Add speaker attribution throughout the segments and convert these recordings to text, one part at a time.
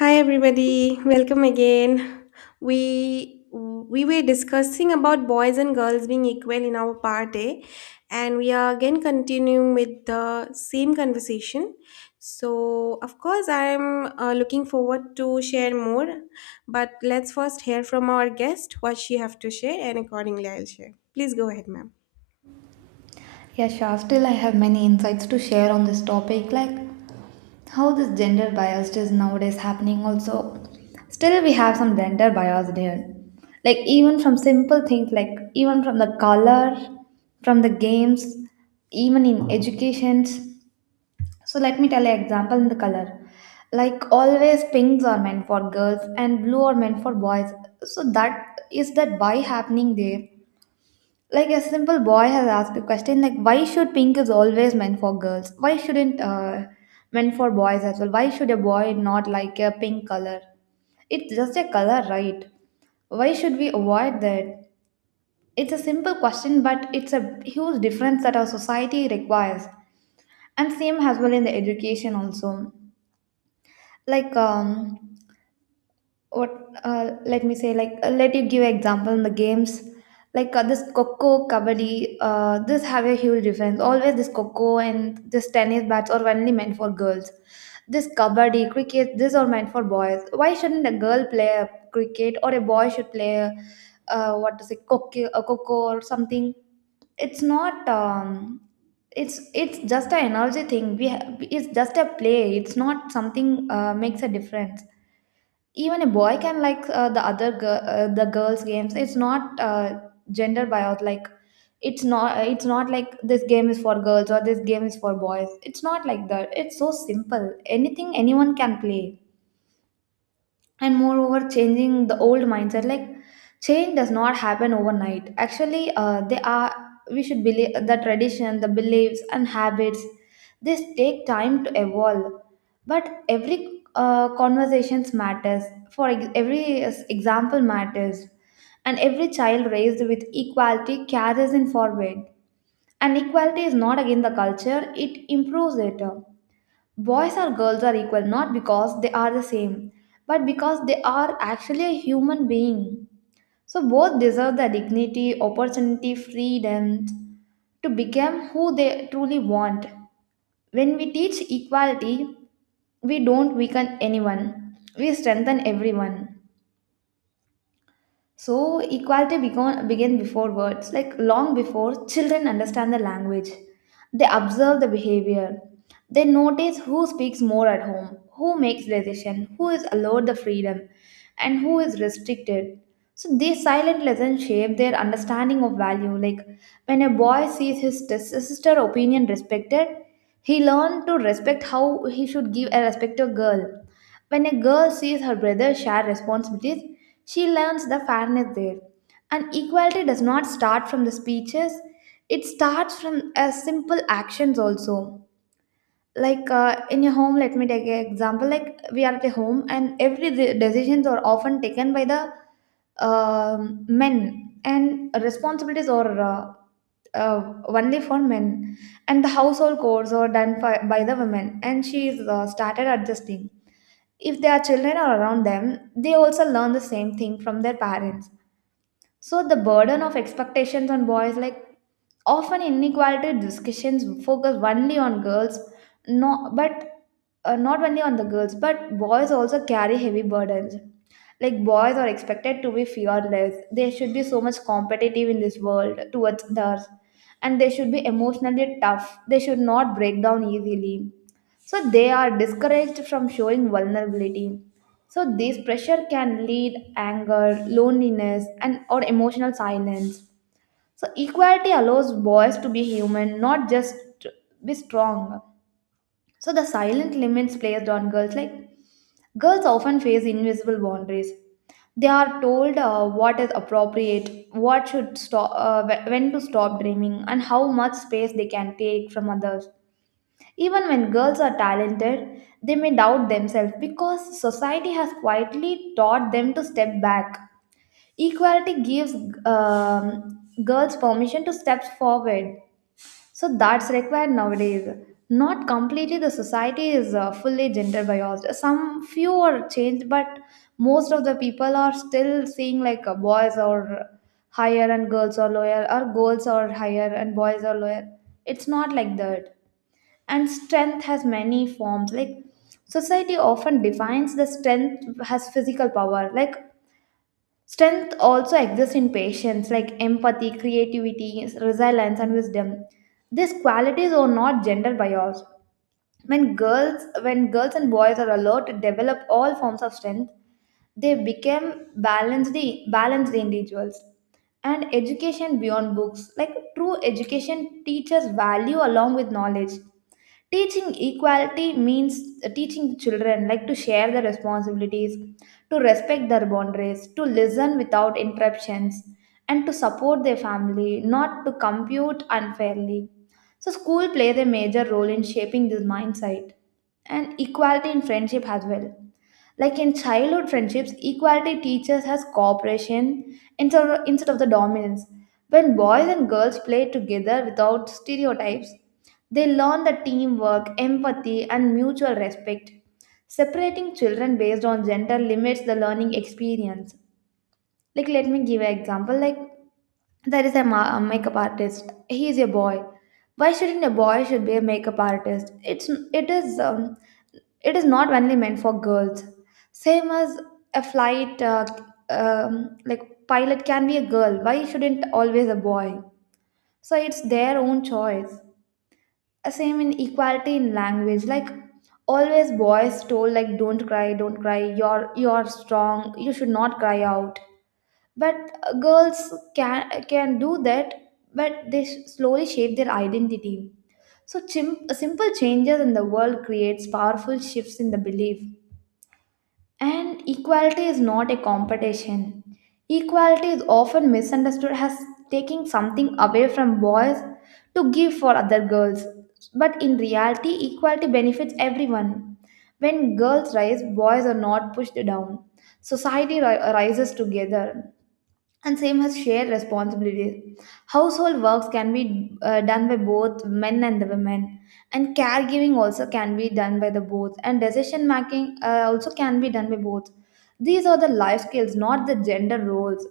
Speaker 1: Hi everybody, welcome again. We were discussing about boys and girls being equal in our part A, and we are again continuing with the same conversation. So of course I'm looking forward to share more, but let's first hear from our guest what she have to share, and accordingly I'll share. Please go ahead, ma'am.
Speaker 2: Yeah, sure. Still, I have many insights to share on this topic, like how this gender bias is nowadays happening. Also, still we have some gender bias there. Like even from simple things, like even from the color, from the games, even in educations. So let me tell you example in the color. Like always, pinks are meant for girls and blue are meant for boys. So that is that by happening there, like a simple boy has asked the question, like, why should pink is always meant for girls? Why shouldn't meant for boys as well? Why should a boy not like a pink color? It's just a color, right? Why should we avoid that? It's a simple question, but it's a huge difference that our society requires, and same as well in the education also. Like what let me say, like let you give example in the games, like this coco kabaddi, this have a huge difference. Always this coco and this tennis bats are only meant for girls, this kabaddi cricket, these are meant for boys. Why shouldn't a girl play a cricket, or a boy should play, what to say, coco, a coco or something? It's not it's just an energy thing. It's just a play, it's not something makes a difference. Even a boy can like, the other girl, the girls games, it's not gender buyout. Like, it's not, it's not like this game is for girls or this game is for boys. It's not like that. It's so simple, anything anyone can play. And moreover, changing the old mindset, like change does not happen overnight. Actually, they are, we should believe the tradition, the beliefs and habits. This take time to evolve, but every conversations matters. Every example matters, and every child raised with equality carries in forward. And equality is not against the culture, it improves it. Boys or girls are equal not because they are the same, but because they are actually a human being. So both deserve the dignity, opportunity, freedom to become who they truly want. When we teach equality, we don't weaken anyone, we strengthen everyone. So equality began, began before words, like long before children understand the language. They observe the behavior. They notice who speaks more at home, who makes decision, who is allowed the freedom, and who is restricted. So these silent lessons shape their understanding of value. Like when a boy sees his sister opinion respected, he learns to respect how he should give a respect to a girl. When a girl sees her brother share responsibilities, she learns the fairness there. And equality does not start from the speeches, it starts from simple actions also. Like in your home, let me take an example. Like we are at a home, and every decisions are often taken by the men, and responsibilities are only for men, and the household chores are done by the women. And she is started adjusting. If their children are around them, they also learn the same thing from their parents. So the burden of expectations on boys, like often inequality discussions focus only on girls. No, but not only on the girls, but boys also carry heavy burdens. Like, boys are expected to be fearless, they should be so much competitive in this world towards others, and they should be emotionally tough, they should not break down easily, so they are discouraged from showing vulnerability. So this pressure can lead anger, loneliness, and or emotional silence. So equality allows boys to be human, not just be strong. So the silent limits placed on girls, like girls often face invisible boundaries. They are told what is appropriate, what should stop, when to stop dreaming, and how much space they can take from others. Even when girls are talented, they may doubt themselves because society has quietly taught them to step back. Equality gives girls permission to step forward. So that's required nowadays. Not completely, the society is fully gender biased. Some few are changed, but most of the people are still seeing like boys are higher and girls are lower, or girls are higher and boys are lower. It's not like that. And strength has many forms. Like society often defines the strength as physical power. Like strength also exists in patience, like empathy, creativity, resilience, and wisdom. These qualities are not gender biased. When girls and boys are allowed to develop all forms of strength, they became balanced, balanced individuals. And education beyond books, like true education, teaches value along with knowledge. Teaching equality means teaching children like to share the responsibilities, to respect their boundaries, to listen without interruptions, and to support their family, not to compete unfairly. So school plays a major role in shaping this mindset, and equality in friendship as well. Like in childhood friendships, equality teaches us cooperation instead of the dominance. When boys and girls play together without stereotypes, they learn the teamwork, empathy, and mutual respect. Separating children based on gender limits the learning experience. Like, let me give an example. Like, there is a a makeup artist. He is a boy. Why shouldn't a boy should be a makeup artist? It is it is not only meant for girls. Same as a flight, like pilot can be a girl. Why shouldn't always a boy? So it's their own choice. Same in equality in language, like always boys told like don't cry, don't cry. You're strong. You should not cry out. But girls can do that, but they slowly shape their identity. So simple changes in the world creates powerful shifts in the belief. And equality is not a competition. Equality is often misunderstood as taking something away from boys to give for other girls. But in reality, equality benefits everyone. When girls rise, boys are not pushed down. Society rises together. And same as shared responsibilities, household works can be done by both men and the women, and caregiving also can be done by the both, and decision making also can be done by both. These are the life skills, not the gender roles.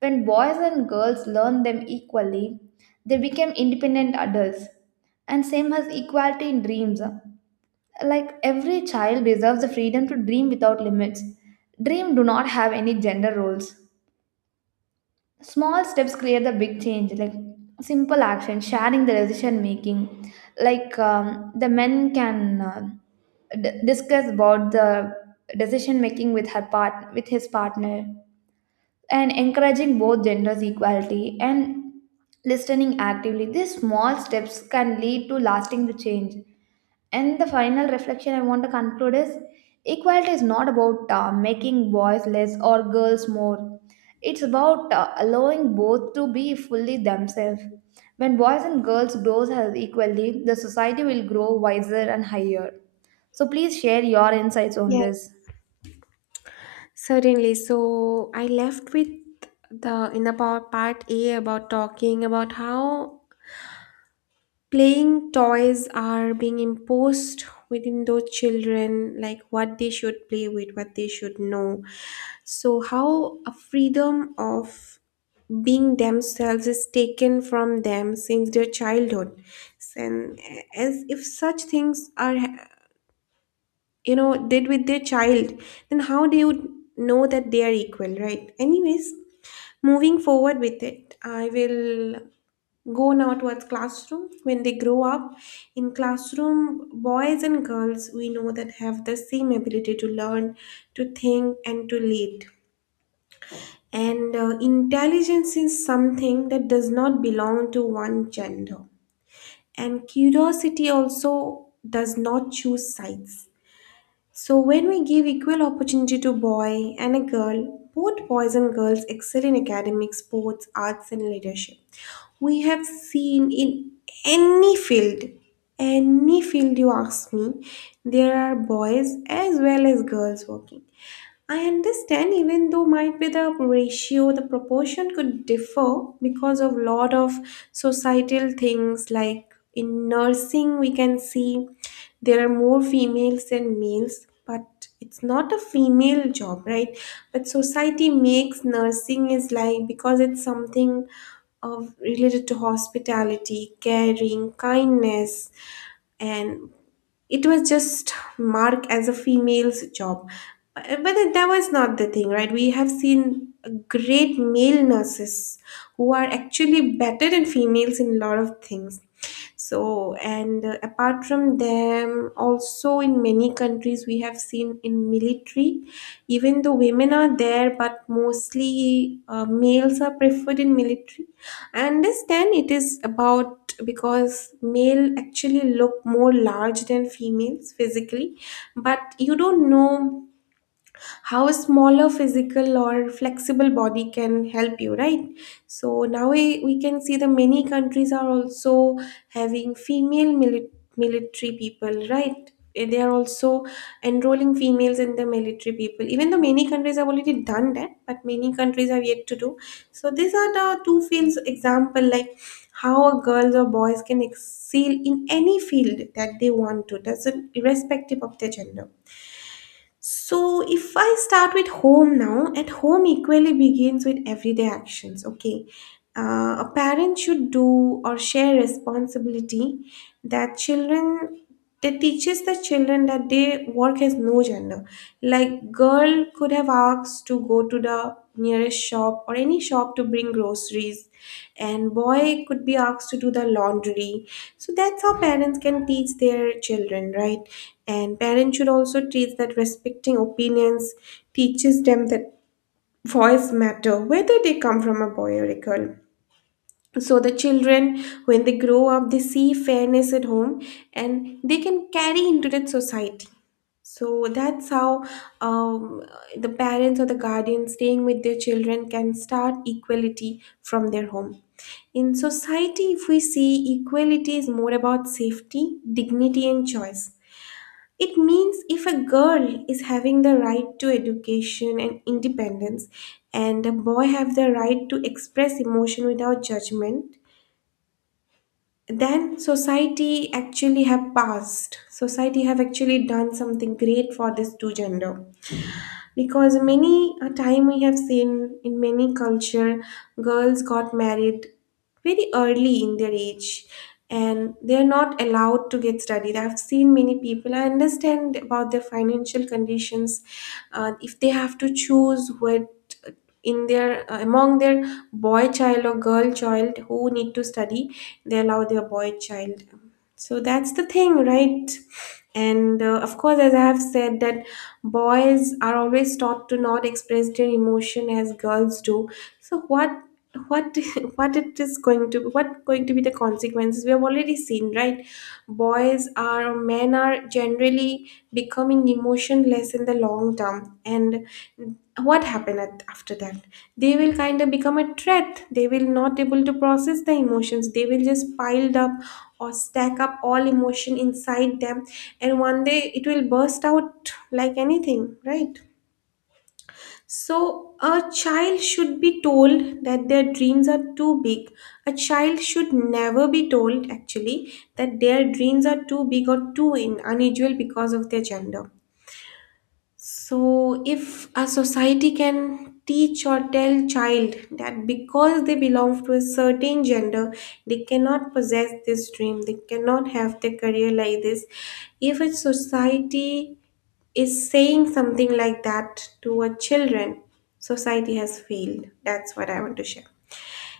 Speaker 2: When boys and girls learn them equally, they become independent adults. And same as equality in dreams, like every child deserves the freedom to dream without limits. Dream do not have any gender roles. Small steps create the big change. Like simple action, sharing the decision making, like the men can discuss about the decision making with her part, with his partner, and encouraging both genders equality, and listening actively. These small steps can lead to lasting change. And the final reflection I want to conclude is equality is not about making boys less or girls more. It's about allowing both to be fully themselves. When boys and girls grows as equally, the society will grow wiser and higher. So please share your insights on
Speaker 1: Yes.
Speaker 2: this.
Speaker 1: Certainly. So I left with the in the part A about talking about how playing toys are being imposed within those children, like what they should play with, what they should know, so how a freedom of being themselves is taken from them since their childhood. And as if such things are, you know, did with their child, then how they would know that they are equal, right? Anyways, moving forward with it, I will go now towards classroom. When they grow up in classroom, boys and girls, we know, that have the same ability to learn, to think and to lead. And intelligence is something that does not belong to one gender, and curiosity also does not choose sides. So, when we give equal opportunity to boy and a girl, both boys and girls excel in academics, sports, arts, and leadership. We have seen in any field, any field you ask me, there are boys as well as girls working. I understand even though might be the ratio, the proportion could differ because of lot of societal things, like in nursing we can see there are more females than males, but it's not a female job, right? But society makes nursing is like, because it's something of related to hospitality, caring, kindness, and it was just marked as a female's job. But that was not the thing, right? We have seen great male nurses who are actually better than females in a lot of things. So and apart from them, also in many countries we have seen in military, even though women are there, but mostly males are preferred in military. I understand it is about, because male actually look more large than females physically, but you don't know how a smaller physical or flexible body can help you, right? So now we can see the many countries are also having female military people, right? Eh, they are also enrolling females in the military people, even though many countries have already done that, but many countries have yet to do. So these are the two fields example, like how girls or boys can excel in any field that they want to, doesn't, irrespective of their gender. So, if I start with home now, at home equally begins with everyday actions. Okay, a parent should do or share responsibility, that children, they teaches the children that they work has no gender, like girl could have asked to go to the nearest shop or any shop to bring groceries, and boy could be asked to do the laundry. So that's how parents can teach their children, right? And parents should also teach that respecting opinions teaches them that voice matter, whether they come from a boy or a girl. So the children, when they grow up, they see fairness at home, and they can carry into that society. So that's how, um, the parents or the guardians staying with their children can start equality from their home. In society, if we see, equality is more about safety, dignity and choice. It means if a girl is having the right to education and independence, and a boy have the right to express emotion without judgment, then society actually have passed, society have actually done something great for this two gender. Because many a time we have seen in many culture girls got married very early in their age, and they're not allowed to get studied. I've seen many people, I understand about their financial conditions. If they have to choose what, uh, in their among their boy child or girl child who need to study, they allow their boy child. So that's the thing, right? And of course, as I have said that boys are always taught to not express their emotion as girls do. So what what it is going to what going to be the consequences we have already seen, right? Boys are, men are generally becoming emotionless in the long term, and what happened after that, they will kind of become a threat. They will not able to process the emotions. They will just piled up or stack up all emotion inside them, and one day it will burst out like anything, right? So a child should be told that their dreams are too big. A child should never be told actually that their dreams are too big or too in unusual because of their gender. So, if a society can teach or tell child that because they belong to a certain gender, they cannot possess this dream, they cannot have their career like this, if a society is saying something like that to a children, society has failed. That's what I want to share.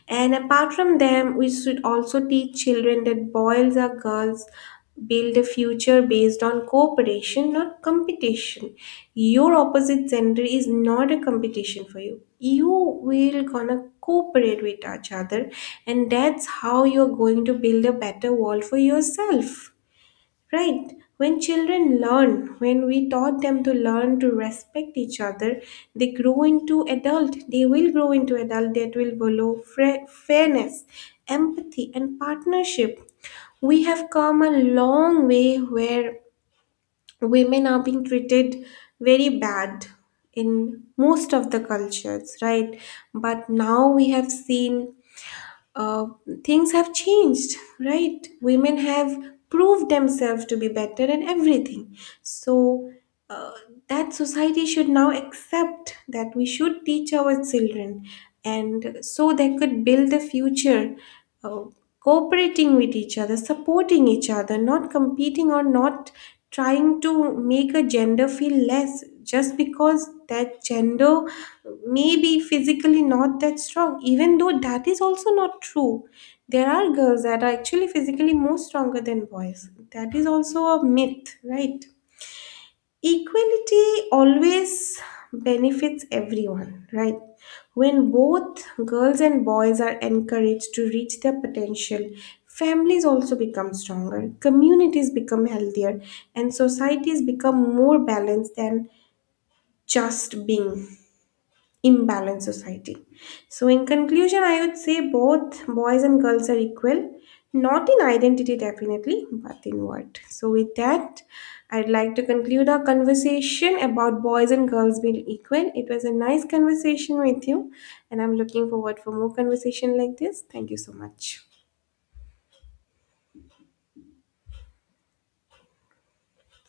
Speaker 1: And apart from them, we should also teach children that boys or girls build a future based on cooperation, not competition. Your opposite gender is not a competition for you. You will gonna cooperate with each other, and that's how you're going to build a better world for yourself. Right. When children learn, when we taught them to learn to respect each other, they grow into adult. They will grow into adult that will follow fairness, empathy, and partnership. We have come a long way where women are being treated very bad in most of the cultures, right? But now we have seen, uh, things have changed, right? Women have proved themselves to be better in everything. So uh, that society should now accept, that we should teach our children, and so they could build a future, uh, cooperating with each other, supporting each other, not competing or not trying to make a gender feel less just because that gender may be physically not that strong, even though that is also not true. There are girls that are actually physically more stronger than boys. That is also a myth, right? Equality always benefits everyone, right? When both girls and boys are encouraged to reach their potential, families also become stronger, communities become healthier, and societies become more balanced than just being imbalanced society. So, in conclusion, I would say both boys and girls are equal, not in identity definitely, but in what. So, with that, I'd like to conclude our conversation about boys and girls being equal. It was a nice conversation with you, and I'm looking forward for more conversation like this. Thank you so much.